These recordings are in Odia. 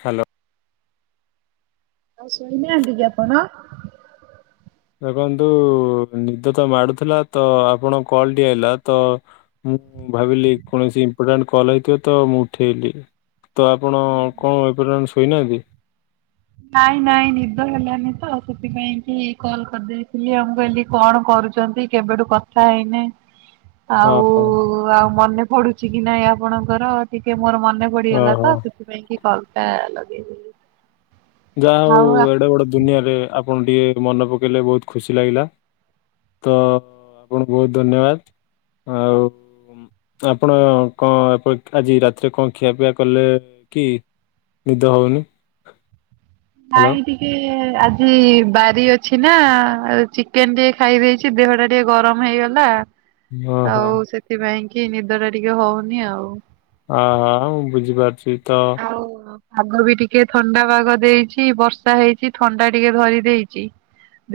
ହ୍ୟାଲୋ। ଆଉ ସୋଇ ନାହାନ୍ତିକି ଆପଣ? ଦେଖନ୍ତୁ ନିଦ ତ ମାଡୁଥିଲା ତ ଆପଣଙ୍କ କଲଟି ଆଇଲା ତ ମୁଁ ଭାବିଲି କୌଣସି ଇମ୍ପୋର୍ଟାଣ୍ଟ କଲ୍ ହେଇଥିବ ତ ମୁଁ ଉଠେଇଲି। ତ ଆପଣ କଣ ଏ ପର୍ଯ୍ୟନ୍ତ ଶୋଇନାହାନ୍ତି? ନାଇଁ ନାଇଁ ନିଦ ହେଲାନି ତ ସେଥିପାଇଁ କି କଲ କରିଦେଇଥିଲି ଆ ମୁଁ କହିଲି କଣ କରୁ ଯଦି କେବେଠୁ କଥା ହେଇନେ ଆଉ ଓହୋ ଆଉ ମନେ ପଡୁଚି କି ନାଇଁ ଆପଣଙ୍କର ଟିକେ ମୋର ମନେ ନେ ପଡି ଓହୋ ତ ସେଥିପାଇଁ କି କଲଟା ଲଗେଇଲି। ଯାହା ହଉ ଏଡେ ବଡ ଦୁନିଆରେ ଆପଣ ଟିକେ ମନେ ପକେଇଲେ ବହୁତ ଖୁସି ଲାଗିଲା। ତ ଆପଣଙ୍କୁ ବହୁତ ଧନ୍ୟବାଦ ଆଉ ଆପଣ କଣ ପ ଆଜି ରାତିରେ କଣ ଖିଆ ପିଆ କଲେ କି? ନିଦ ହଉନି ହ୍ୟାଲୋ ନାଇଁ ଟିକେ ଆଜ ଜି ବାରି ଅଛି ନା ଆଉ ଚିକେନ ଟିକେ ଖାଇ ଦେଇଚି ଦେହ ଟା ଟିକେ ଗରମ ହେଇଗଲା। ଓହୋ ଆଉ ସେଥିପାଇଁ କି ନିଦ ଟା ଟିକେ ହଉନି ଆଉ। ହଁ ହଁ ମୁଁ ବୁଝିପାରୁଚି। ଆଉ ପାଗ ବି ଟିକେ ଥଣ୍ଡା ପାଗ ଦେଇଚି ବର୍ଷା ହେଇଚି ଥଣ୍ଡା ଟିକେ ଧରି ଦେଇଚି।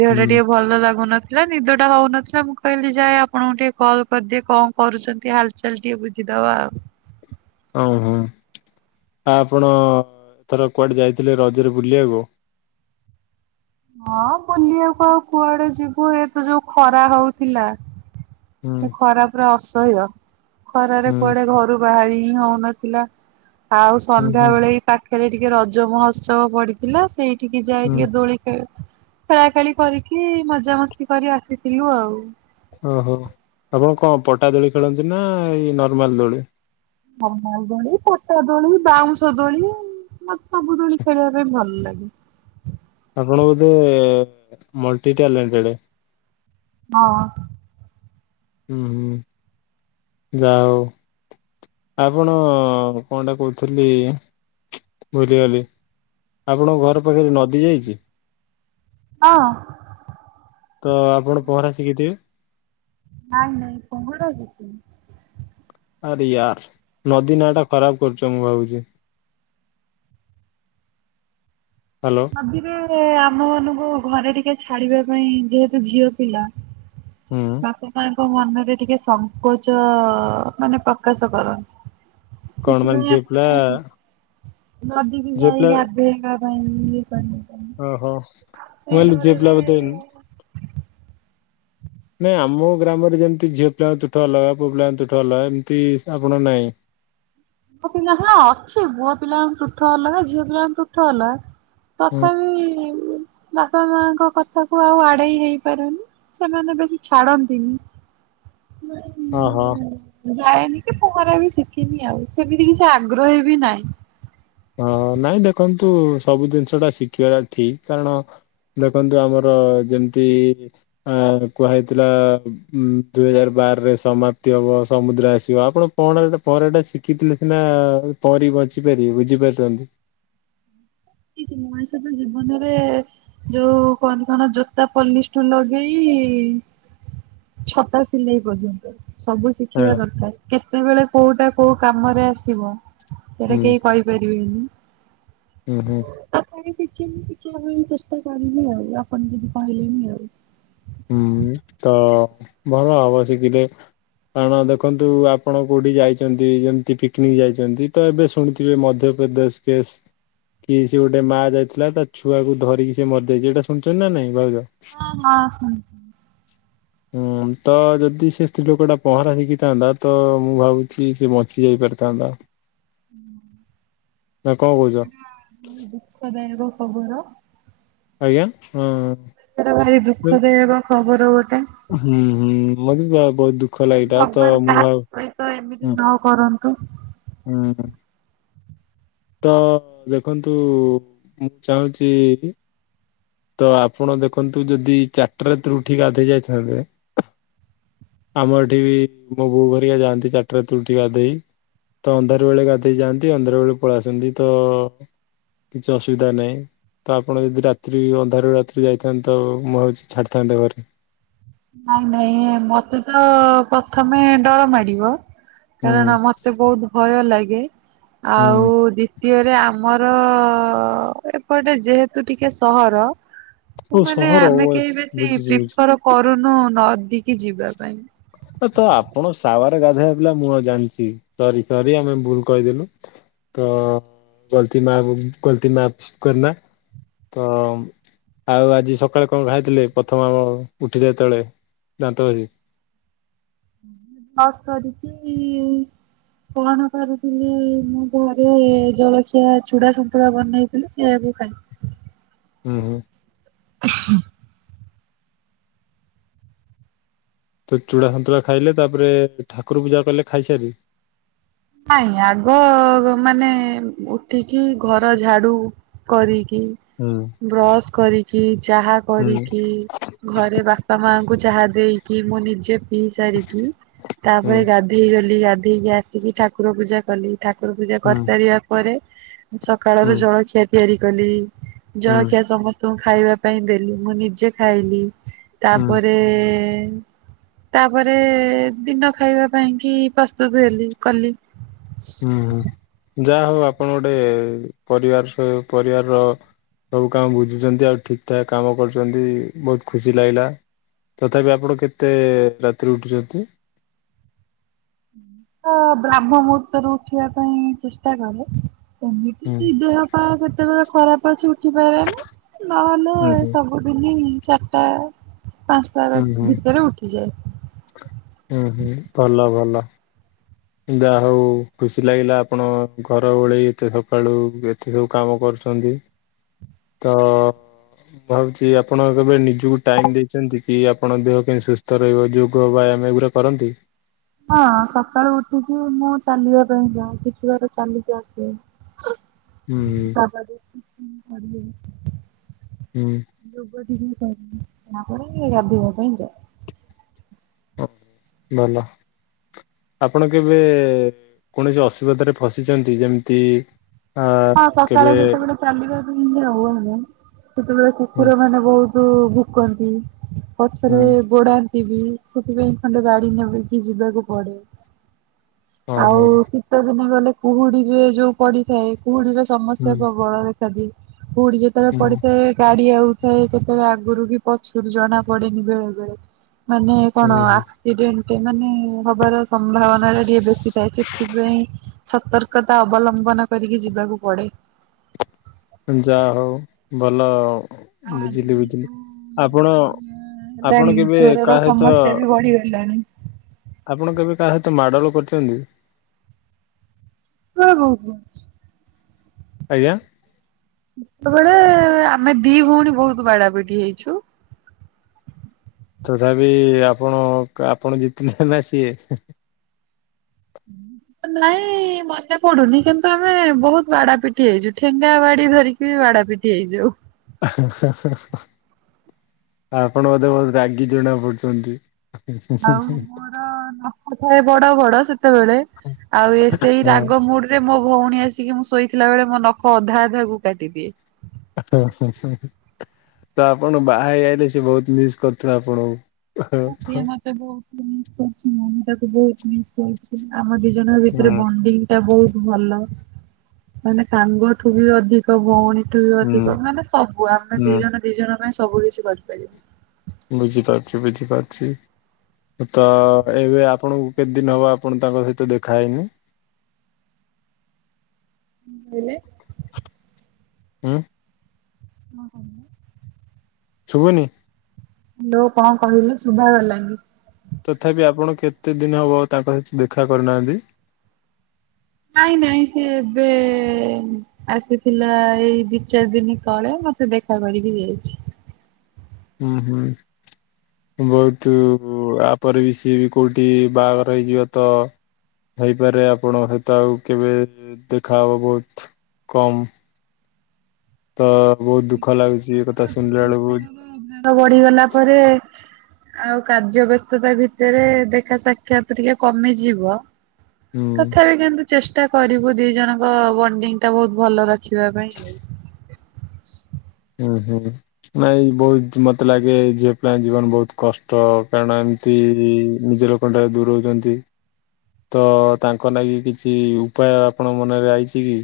ଦେହ ଟା ହୁଁ ଟିକେ ଭଲ ଲାଗୁନ ଲା ନିଦ ଟା ହଉନଥିଲା ମୁଁ କହିଲି ଯାଏ ଆପଣଙ୍କୁ ଟିକେ କଲ କରିଦିଏ କଣ କରୁଚନ୍ତି ହାଲଚାଲ ଟିକେ ବୁଝିଦ ଦବା ଆଉ ହୋଉ ହୋଉ। ହଁ ଆପଣ ଏଥର କୁଆଡେ ଯାଇଥିଲେ ରଜରେ ବୁଲିବାକୁ? [inaudible] ହଁ ବୁଲିବାକୁ ଆଉ କୁଆଡେ ଯିବୁ ଏ ତ ଯୋଉ ଖରା ହଉଥିଲା। ହୁଁ ମୁଁ ଖରାପ ରେ ଅଛ ଶୋଇବ ଖରାରେ ହୁଁ କୁଆଡେ ଘରୁ ବାହାରି ହିଁ ହଉନଥିଲା। ଆଉ ହୁଁ ସନ୍ଧ୍ୟା ହୁଁ ବେଳେ ଏଇ ପାଖରେ ଟିକେ ରଜ ମହୋତ୍ସବ ପଡିଥିଲା ସେଇଠିକି ଯାଇ ହୁଁ ଟିକେ ଦୋଳିି ଖେ ଖେଳା ଖେଳି କରିକି ମଜାମସ୍ତି କରି ଆସିଥିଲୁ ଆଉ। ଓହୋ ଆପଣ କଣ ପଟା ଦୋଳି ଖେଳନ୍ତି ନା ଏଇ ନର୍ମାଲ ଦୋଳି? ନର୍ମାଲ ଦୋଳି ପଟା ଦୋଳି ବାଉଁଶ ଦୋଳି ସବୁ ଦୋଳି ଖେଳିବା ପାଇଁ ଭଲ ଲାଗେ ଆପଣ ବୋଧେ ମଲଟି ଟ୍ୟାଲେଣ୍ଟେଡ ହଁ। ହୁଁ ହୁଁ ଯାହୋଉ। ଆପଣ କଣଟା କହୁଥିଲି ବୁଲିଗଲି ଆପଣଙ୍କ ଘର ପାଖରେ ନଦୀ ଯାଇଚି? ହଁ। ତ ଆପଣ ପହଁରା ଶିଖିଥିବେ? ନାଇଁ ନାଇଁ ପହଁରା ସିକିନି। ଆରେ ୟାର ନଦୀ ନାଁ ଟା ଖରାପ କରୁଛ ମୁଁ ଭାବୁଚି। ହ୍ୟାଲୋ ନଦୀରେ ରେ ଆମ ମାନଙ୍କୁ ଘରେ ଟିକେ ଛାଡିବା ପାଇଁ ଯେହେତୁ ଝିଅ ପିଲା ହୁଁ ବାପା ମାଙ୍କ ମନରେ ଟିକେ ସଙ୍କୋଚ ମାନେ ପ୍ରକାଶ କରନ୍ତି। କଣ ସେ ମାନେ ଦିନ ଝିଅ [unintelligible] ପିଲା କାଇଁ ନଦୀ କି ଝିଅ ଯାଇକି ଗାଧେଇବା [unintelligible] ଓ ହୋ ମୁଁ ସେଇ କହିଲି ଝିଅ ପିଲା ବୋଧେ ଡରରେ ନାଇଁ ଆମ ଗ୍ରାମରେ ଯେମିତି ଝିଅ ପିଲାଙ୍କ ତୁଠ ଅଲଗା ପୁଅ ପିଲାଙ୍କ ତୁଠ ଅଲଗା ଏମିତି ଆପଣ ନାଇଁ? ପିଲା ହେଲା ଅଛି ପୁଅ ପିଲାଙ୍କ ତୁଠ ଅଲଗା ଝିଅ ପିଲାଙ୍କ ତୁଠ ଅଲଗା। ହୁଁ ପାଖଇମିନ। ବାପା ମାଙ୍କ କଥାକୁ ଆଉ ଆଡ଼େଇ ହେଇପାରୁନି ସେମାନେ ବେଶୀ ଛାଡ଼ନ୍ତିନି। [inaudible] ଓ ହୋ। ଯାଏନି କି ପହଁରା ବି ଶିଖିନି ଆଉ ସେମିତି କିଛି ଆଗ୍ରହ ବି ନାହିଁ। ହଁ ନାଇଁ ଦେଖନ୍ତୁ ସବୁ ଜିନିଷ ଟା ଶିଖିବାଟା ଠିକ୍ କାରଣ ଦେଖନ୍ତୁ ଆମର ଯେମିତି ଅ କୁହାହେଇଥିଲା ଉ ଦୁଇ ହଜାର ବାର ରେ ସମାପ୍ତି ହବ ସମୁଦ୍ର ଆସିବ ଆପଣ ପହଁରା ପରେଟା ଶିଖିଥିଲେ ସିନା ପହଁରିବ। ବଞ୍ଚି ପାରିବେ ବୁଝି ପାରୁଛନ୍ତି? ମଣିଷ ତ ଜୀବନରେ ଯୋଉ କଣ କଣ ଜୋତା ପଲିସ୍ ଠୁଁ ଲଗେଇ ଲଗେଇ ଛତା ସିଲେଇ ପର୍ଯ୍ୟନ୍ତ। ସବୁ ହଁ ଶିଖିବା ଦରକାର କେତେବେଳେ କୋଉଟା କୋଉ କାମରେ ଆସିବ ସେଟା ହୁଁ କେହି କହିପାରିବେନି। ହୁଁ ହୁଁ ଆଉ ମୁଁ ଆ ଚେଷ୍ଟା କରିବି ଆଉ ଆପଣ କହିଲେଣି ଆଉ। ହୁଁ ତ ଭଲ ହବ ଶିଖିତେ। କାରଣ ଦେଖନ୍ତୁ ଆପଣ କୋଉଠି ଯାଇଛନ୍ତି ଯେମିତି ପିକନିକ୍ ଯାଇଛନ୍ତି ତ ଏବେ ଶୁଣିଥିବେ ମଧ୍ୟ ପ୍ରଦେଶ କେସ୍। କି ସେ ଗୋଟେ ମାଆ ଯାଇଥିଲା ତା ଛୁଆକୁ ଧରିକି ସେ ମରିଯାଇଛି ଏଇଟା ଶୁଣିଛନ୍ତି ନା ନାଇଁ ଭାଉଜ। ହଁ ହଁ ଶୁଣିଛି। ହୁଁ ତ ଯଦି ସେ ସ୍ତ୍ରୀ ଲୋକ ଟା ପହଁରା ଶିଖିଥାନ୍ତା ତ ମୁଁ ଭାବୁଛି ସେ ବଞ୍ଚି ଯାଇ ପାରିଥାଆନ୍ତା। ପାରିଥାଆନ୍ତା। କହୁଛ ସେଟା ଦୁଃଖଦାୟକ। ଖବର। ଆଜ୍ଞା? ହଁ ସେଇଟା ଭାରି ଦୁଃଖଦାୟକ ଖବର ଗୋଟେ। ହୁଁ ହୁଁ ଭଲକି ଭଗବାନ କାହା ସହିତ ଏମିତି ହୁଁ ନ କରନ୍ତୁ। ହୁଁ। ତ ଦେଖନ୍ତୁ ମୁଁ ଚାହୁଁଚି ତ ଆପଣ ଦେଖନ୍ତୁ ଯଦି ଚାରିଟା ରାତିରୁ ଉଠିକି ଗାଧୋଇ ଯାଇଥାନ୍ତେ ଆମର ଏଠି ବି ମୋ ବୋଉ ଘେରିକା ଯାଆନ୍ତି ଚାରିଟା ରାତିରୁ ଉଠିକି ଗାଧେଇ। ତ ଅନ୍ଧାର ବେଳେ ଗାଧୋଇ ଯାଆନ୍ତି ଅନ୍ଧାର ବେଳେ ପଳେଇ ଆସନ୍ତି ତ କିଛି ଅସୁବିଧା ନାହିଁ। ତ ଆପଣ ଯଦି ରାତ୍ରି ଅନ୍ଧାରରୁ ରାତ୍ରି ଯାଇଥାନ୍ତ ତ ମୁଁ ହେଉଛି ଛାଡ଼ିଥାନ୍ତେ ଘରେ। ନାଇଁ ନାଇଁ ମତେ ତ ପ୍ରଥମେ ଡର ମାଡ଼ିବ। ହୁଁ କାରଣ ମତେ ବହୁତ ଭୟ ଲାଗେ ଆଉ ହୁଁ ଦ୍ଵିତୀୟରେ ଆମର ଆମର ଏପଟେ ଯେହେତୁ ଟିକେ ସହର ମୁଁ ଓ ମାନେ ସହର ଆମେ କେହି ବେଶୀ ବୁଝୁଛି ବୁଝୁଛି ପ୍ରିଫର କରୁନୁ ନଦୀକି ଯିବା ପାଇଁ। ତ ଆପଣ ସାୱରେ ଗାଧୋଇବା ପିଲା ମୁଁ ଆ ଜାଣିଛି ସରି ସରି ଆମେ ଭୁଲ କହିଦେଲୁ। ତ ଗଳତି ମାପ ଗଲତୀ ମାପ କରନା ତ ଆଉ ଆଜି ସକାଳେ କଣ ଖାଇଥିଲେ ପ୍ରଥମ ଆମ ଉଠିଲେ ଯେତେବେଳେ ଦାନ୍ତ ଘସିକି? ବ୍ରସ କରିକି କଣ କରୁଥିଲି ମୁଁ ଘରେ ଜଳଖିଆ ଚୁଡ଼ା ସନ୍ତୁଲା ବନେଇଥିଲି ସେୟାକୁ ସେୟାକୁ ଖାଇଥିଲି। ଉଁ ହୁଁ। [inaudible] ତ ଚୂଡ଼ା ସନ୍ତୁଳା ଖାଇଲେ ତାପରେ ଠାକୁର ପୂଜା କଲେ ଖାଇସାରି ନାଇଁ ଆଗ ମାନେ ଉଠିକି ଘର ଝାଡୁ କରିକି ହୁଁ ବ୍ରଶ କରିକି ଚାହା ହୁଁ କରିକି ଘରେ ବାପା ମାଙ୍କୁ ଚାହା ଦେଇକି ମୁଁ ନିଜେ ପିଇ ସାରିକି ହୁଁ ତାପରେ ଗାଧେଇ ଗଲି ଗ ଉଠେଇକି ଆସିକି ଠାକୁର ପୂଜା କଲି ଠାକୁର ପୂଜା ହୁଁ କରିସାରିବା ପରେ ସକାଳ ର ହୁଁ ଜଳଖିଆ ତିଆରି କଲି ହୁଁ ଜଳଖିଆ ସମସ୍ତେ ତୁ ଖାଇବା ପାଇଁ ଦେଲି ମୁଁ ନିଜେ ଖାଇଲି ହୁଁ ତାପରେ ତାପରେ ଦିନ ଖାଇବା ପାଇଁ କି ପ୍ରସ୍ତୁତ ହେଲି କଲି [inaudible] ହୁଁ ଯାହା ହଉ ଆପଣ ଗୋଟେ ପରିବାର ପରିବାରର ସବୁ କାମ ବୁଝୁଛନ୍ତି ଆଉ ଠିକ ଠାକ୍ କାମ କରୁଛନ୍ତି ବହୁତ ଖୁସି ଲାଗିଲା ତଥାପି ଆପଣ କେତେ ରାତିରେ ଉଠୁଛନ୍ତି ବ୍ରାହ୍ମ ମୁହୂର୍ତ୍ତରୁ ଉଠିବା ପାଇଁ ଚେଷ୍ଟା କରେ ହୁଁ ସେମିତି ଦେହ ପା କେତେବେଳେ ଖରାପ ଅଛି ପ ନହେଲେ ହୁଁ ହୁଁ ସବୁଦିନ ଚାରିଟା ପାଞ୍ଚଟା ହୁଁ ହୁଁ ଭିତରେ ଉଠିଯାଏ ହୁଁ ହୁଁ ଭଲ ଭଲ ଯାହା ହଉ ଖୁସି ଲାଗିଲା ଆପଣ ଘର ଓଳେଇ ଏତେ ସକାଳୁ ଏତେ ସବୁ କାମ କରୁ ଛନ୍ତି ତ ଭାବୁଛି ଆପଣ କେବେ ନିଜକୁ ଟାଇମ ଦେଇଛନ୍ତି କି ଆପଣ ଦେହ କେ ସୁସ୍ଥ ରହିବ ଯୋଗ ବା ମେ ଏଗୁଡା କରନ୍ତି ହଁ ସକାଳୁ ଉଠିକି ମୁଁ ଚାଲିବା ପାଇଁ ଯାାଉ କିଛି ବାର ଚାଲିିକି ଆସ ହଁ ଯ ହୁଁ ନା ପ ହୁଁ। ନେଇ ଅ ପାଇଁାଇଞ୍ଚ ଭଲ ଆପଣ କେବେ କୌଣସି ଅସୁବିଧାରେ ଫସିଛନ୍ତି ଯେମିତି ଆ ହଁ ସକାଳେ କେବେ ଯେତେବେଳେ ଚାଲିବା ପାଇଁ ଆଉ ଆମେ ସେତେବେଳେ ହୁଁ କୁକୁର ମାନେ ବହୁତ ଭୁକନ୍ତି ପଛରେ ହୁଁ। ଗୋଡା ସେଥିପାଇଁ ଖଣ୍ଡେ ଗାଡି ନେବେକି ଯିବାକୁ ପଡେ ହଁ ଆଉ ହଁ। ଶୀତ ଦିନେ ଗଲେ କୁହୁଡିରେ ଯୋଉ ପଡିଥାଏ କୁହୁଡିରେ ହୁଁ ସମସ୍ୟା ପ୍ରବଳ ଦେଖାଦିଏ ପୁଠ ଯେତେବେଳେ ପଡିଥାଏ ଗାଡି ଆଉ ସେ କେତେବେଳେ ଆଗରୁ କି ପଛରୁ ଜଣା ପଡେନି ବେଳେ ବେଳେ ମାନେ କଣ ହୁଁ। ଆକ୍ସିଡେଣ୍ଟ ମାନେ ହବାର ସମ୍ଭାବନା ଟା ଟିକେ ବେଶୀ ଥାଏ ସେଥିପାଇଁ ସତର୍କତା ଅବଲମ୍ବନ କରିକି ଯିବା କୁ ପଡେ ଯାହା ହଉ ଭଲ ଆଉ ବୁଝିଲି ଆଜିକାଲି ବୁଝିଲି ଯୋଉ ଆପଣ ହେଲାଣି ଆପଣ କେବେ ଚୋରର କାହା ସହିତ ସମସ୍ୟା ବି ବଢିଗଲାଣି। ଆପଣ କେବେ କାହା ସହିତ ମାଡଲ କରିଛନ୍ତି ହ ହଉ ହ ଆଜ୍ଞା ସେତେବେଳେ ଆମେ ଦି ଭଉଣୀ ବହୁତ ବାଡାାବିଡି ହେଇଛୁ ତଥାପି ଆପଣ ଆପଣ ଜିତିଲେେ ନା ସିଏ ହୁଁ ନାଇଁ ମନେ ପଡୁନି କିନ୍ତୁ ଆମେ ବହୁତ ବାଡା ପିଟି ହେଇଛୁ ଠେଙ୍ଗା ବାଡି ଧରିକି ବାଡାପିଠି ଆଇଯାଉଉ ଆପଣ ମୋତେ ବହୁତ ରାଗି ଜଣା ପଡୁଛନ୍ତି ଆଉ ମୋର ନଖ ଥାଏ ବଡ ବଡ ସେତେବେଳେ ଆଉ ଏ ସେଇ ହଁ ରାଗ ମୁଡରେ ମୋ ଭଉଣୀ ଆସିକି ମୁଁ ଶୋଇଥିଲା ବେଳେ ମୋ ନଖ ଅଧା ଅଧା କୁ କାଟିଦିଏ ତ ଆପଣ ବାହା ହେଇ ଆଇଲେ ସେ ବହୁତ ମିସ୍ କରୁଥିବ ଆପଣଙ୍କୁ। ସିଏ [unintelligible] ମତେ ମୁଁ ବହୁତ ବି ତାକୁ ବହୁତ୍ ମିସ୍ କରୁଚି ଆମ ଦିଜଣଙ୍କ ହୁଁ ଭିତରେ ବଣ୍ଡିଂ ଟା ବହୁ ଭଲ ମାନେ ସାଙ୍ଗଠୁ ବି ଅଧିକ ଭଉଣୀ। [unintelligible] ବି ଅଧିକ ମାନେ ସବୁ ଆମେ ଦି ହୁଁ ଜଣ ଦି ଜଣ ପାଇଁ ସବୁ କିଛି କରିପାରିବୁ। ବୁଝିପାରୁଛି ବୁଝିପାରୁଛି। ତ ଏବେ ଆପଣଙ୍କୁ କେତେ ଦିନ ହବ ଆପଣ ତାଙ୍କ ସହିତ ଦେଖାହେଇନି? ହେଲେ। ଉଁ। [unintelligible] ଶୁଭୁନି। ତୁ କଣ କହିଲୁ ଶୁଭା ଗଲାନି। ତଥାପି ଆପଣ କେତେ ଦିନ ହବ ତାଙ୍କ ସହିତ ଦେଖା କରିନାହାନ୍ତି? ନାଇଁ ନାଇଁ ସିଏ ଏବେ ଆସିଥିଲା ଏଇ ଦି ଚାରି ଦିନି ତଳେ। ମତେ ଦେଖା କରିକି ଯାଇଛି। ହୁଁ ହୁଁ। ବହୁତ୍ ଆପରେ ବି ସିଏ ବି କୋଉଠି ବାହାଘର ହେଇଯିବେ ତ ହେଇପାରେ ଆପଣ ହୁଏତ ଆଉ କେବେ ଦେଖାହବ ବହୁତ୍ କମ୍। ତ ବହୁତ ଦୁଃଖ ଲାଗୁଛି ଏ କଥା ଶୁଣିଲା ବେଳକୁ [unintelligible] ବଢ଼ିଗଲା ପରେ ଆଉ କାର୍ଯ୍ୟ ବ୍ୟସ୍ତତା ଭିତରେ ଦେଖା ସାକ୍ଷାତ ଟିକେ କମିଯିବ। ହୁଁ ତଥାପି କିନ୍ତୁ ଚେଷ୍ଟା କରିବୁ ଦି ଜଣଙ୍କ ବଣ୍ଡିଙ୍ଗ୍ ଟା ବହୁତ୍ ଭଲ ରଖିବା ପାଇଁ। ହୁଁ ହୁଁ ନାଇଁ ବହୁତ୍ ମତେ ଲାଗେ ଝିଅ ପିଲା ଙ୍କ ଜୀବନ ବହୁତ୍ କଷ୍ଟ କାରଣ ଏମିତି କି ନିଜ ଲୋକ ଟା [unintelligible] ଦୂରଉଛନ୍ତି। ତ ତାଙ୍କ ଲାଗି କିଛି ଉପାୟ ଆପଣଙ୍କ ମନରେ ଆଇଚି କି?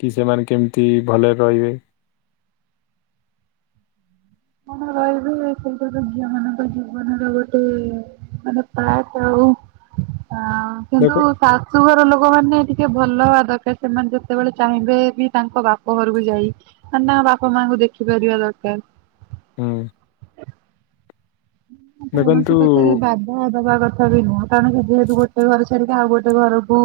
କି ସେମାନେ କେମିତି ଭଲରେ ରହିବେ। ହୁଁ [inaudible] କଣ ରହିବେ ସେଇଟା ତ ଝିଅ ମାନଙ୍କ ଜୀବନର ଗୋଟେ ମାନେ ପାଟେ ଆଉ। ଆ କିନ୍ତୁ ଦେଖ ଶାଶୁ ଘର ଲୋ ଲୋକ ମାନେ ଟିକେ ଭଲ ହବା ଦରକାର ସେମାନେ ଯେତେବେଳେ ଚାହିଁବେ ବି ତାଙ୍କ ବାପ ଘରକୁ ଯାଇ [unintelligible] ବାପା ମାଆଙ୍କୁ ଦେଖିପାରିବା ଦରକାର। ହୁଁ। ଦେଖନ୍ତୁ କୌଣସି କଥାରେ ବାଧା ଦବା କ କଥା ବି ନୁହଁ କାରଣ ଯେହେତୁ ଗୋଟେ ଘର ଛାଡ଼ି କି ଆଉ ଗୋଟେ ଘରକୁ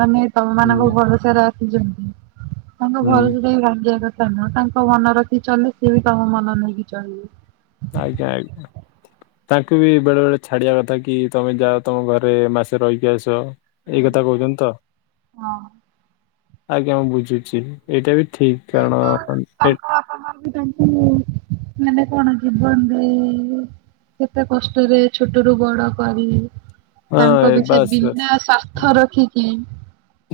ମାନେ ତମ ମାନଙ୍କ ହୁଁ ଭରସାରେ ଆସିଚନ୍ତି ତାଙ୍କ ହୁଁ ଭରସା ଟା ଭାଙ୍ଗିବା କ ନା ତାଙ୍କ ମନ ରଖିକି ଚଳିଲେ ସିଏ ବି ତମ ମନ ନେଇକି ଚଲିବେ। ଆଜ୍ଞା ଆଜ୍ଞା। ତାଙ୍କୁ ବି ବେଳେ ବେଳେ ଛାଡ଼ିବା କଥା କି ତମେ ଯାଅ ତମ ଘରେ ମାସେ ରହିକି ଆସ। ଏଇ କଥା କହୁଛନ୍ତି ତ ହଁ। ଆଜ୍ଞା ମୁଁ ବୁଝୁଛି ଏଇଟା ବି ଠିକ୍ କାରଣ ତାଙ୍କ [unintelligible] ତାଙ୍କ ବାପା ମା ବି ତାଙ୍କୁ ମାନେ କଣ ଜୀବନ ଦେଇ କେତେ କଷ୍ଟରେ ଛୋଟରୁୁ ବଡ଼ କରି ହଁ ତାଙ୍କ ପିଛା ରେ ବାସ୍ ବାସ୍ ବିନା ସ୍ଵାର୍ଥ ରଖିକି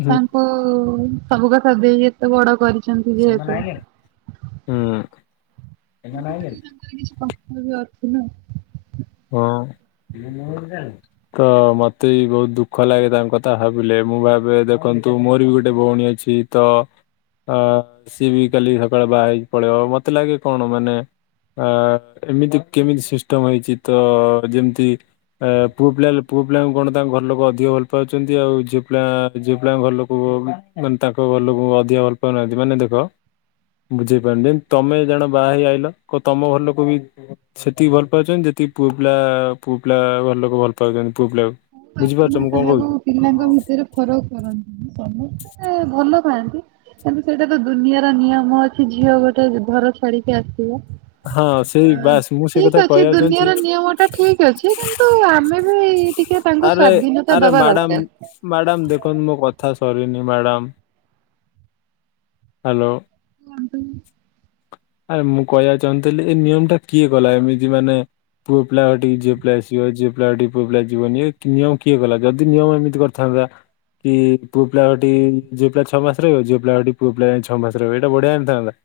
ହୁଁ ତାଙ୍କୁ ସବୁ କଥା ଦେଇ ଏତେ ବଡ଼ କରିଛନ୍ତି ଯେହେତୁ ହୁଁ [unintelligible] ଏବେ ବି ଅଛି ନା। ହଁ। ତ ମତେ ବି ବହୁତ୍ ଦୁଃଖ ଲାଗେ ତାଙ୍କ କଥା ଭାବିଲେ ମୁଁ ଭାବେ ଦେଖନ୍ତୁ କିନ୍ତୁ ମୋର ବି ଗୋଟେ ଭଉଣୀ ଅଛି ତ ଆ ସିଏ ବି କାଲି ସକାଳେ ବାହା ହେଇକି ପଳେଇ ମତେ ଲାଗେ କଣ ମାନେ ଆ ଏମିତି କେମିତି ସିଷ୍ଟମ ହେଇଛି। ତ ଯେମିତି ପୁଅ ପିଲା ଏଲେ ପୁଅ ପିଲାଙ୍କୁ କଣ ତାଙ୍କ ଘର ଲୋକ ଅଧିକ ଭଲ ପାଉଛନ୍ତି ଆଉ ଝି ଲା ଝିଅ ପିଲାଙ୍କ ଘରଲୋକକୁ ମାନେ ତାଙ୍କ ଘରଲୋକକୁ ଅଧିକା ଭଲ ପାଉନାହାନ୍ତି ମାନେ ଦେଖ ବୁଝେଇ ପାରୁନି ତମେ ଜଣେ ବାହା ହେଇ ଆଇିଲ କଣ ତମ ଘର ଲୋକ ବି ସେତିକି ଭଲ ପାଉଛନ୍ତି ଯେତିକି ପୁଅ ପିଲା ପୁଅ ପିଲା ଘର ଲୋକ ଭଲ ପାଉଛନ୍ତି। ପୁଅ ପିଲାକୁ ହଉ ବାପା ବୁଝିପାରୁଛ ମା ମୁଁ କଣ କାହାକୁ କହୁଛି ପିଲାଙ୍କ ଭିତରେ ଫରକ କରନ୍ତି ସମସ୍ତ ଏ ଭଲ ପାଆନ୍ତି। କିନ୍ତୁ ସେଇଟା ତ ଦୁନିଆର ନିୟମ ଅଛି ଝିଅ ଗୋଟେ ଘର ଛାଡ଼ିକି ଆସିବ। ହଁ ସେଇ ବାସ୍ ମୁଁ ସେଇ କଥା ଠିକ ଅଛି କହିବାକୁ ଚାହୁଁଛି ଦୁନିଆର ନିୟମ ଟା ଠିକ ଅଛି କିନ୍ତୁ ଆମେ ହଇ [unintelligible] ଆରେ ଆରେ ମ୍ୟାଡ଼ାମ-ମ୍ୟାଡ଼ାମ ଦେଖନ୍ତୁ ମୋ କ ଥା ସରିନି ମ୍ୟାଡ଼ାମ ହ୍ୟାଲୋ କୁହନ୍ତୁ। ଆରେ ମୁଁ କହିବାକୁ ଚାହୁଁଥିଲି ଏ ନିୟମ ଟା କିଏ କଲା ଏମିତି ମାନେ ପୁଅ ପିଲା ଘରଠିକି ଝିଅ ପିଲା ଆସିବ ଝିଅ ପିଲା ଘରଠିକି ପୁଅ ପିଲା ଯିବନି ଏ ନିୟମ କିଏ କଲା ଯଦି ନିୟମ ଏମିତି କରିଥାନ୍ତା [unintelligible] କି ପୁଅ ପିଲା ଘଟିଠିକି ଝିଅପିଲା ଛଅ ମାସ ରହିବ ଝିଅ ପିଲା ଘରଠିକି ପୁଅ ପିଲା ଛଅ ମାସ ରହିବ ଏଇଟା ବଢ଼ିଆ ହୋଇନଥାନ୍ତା।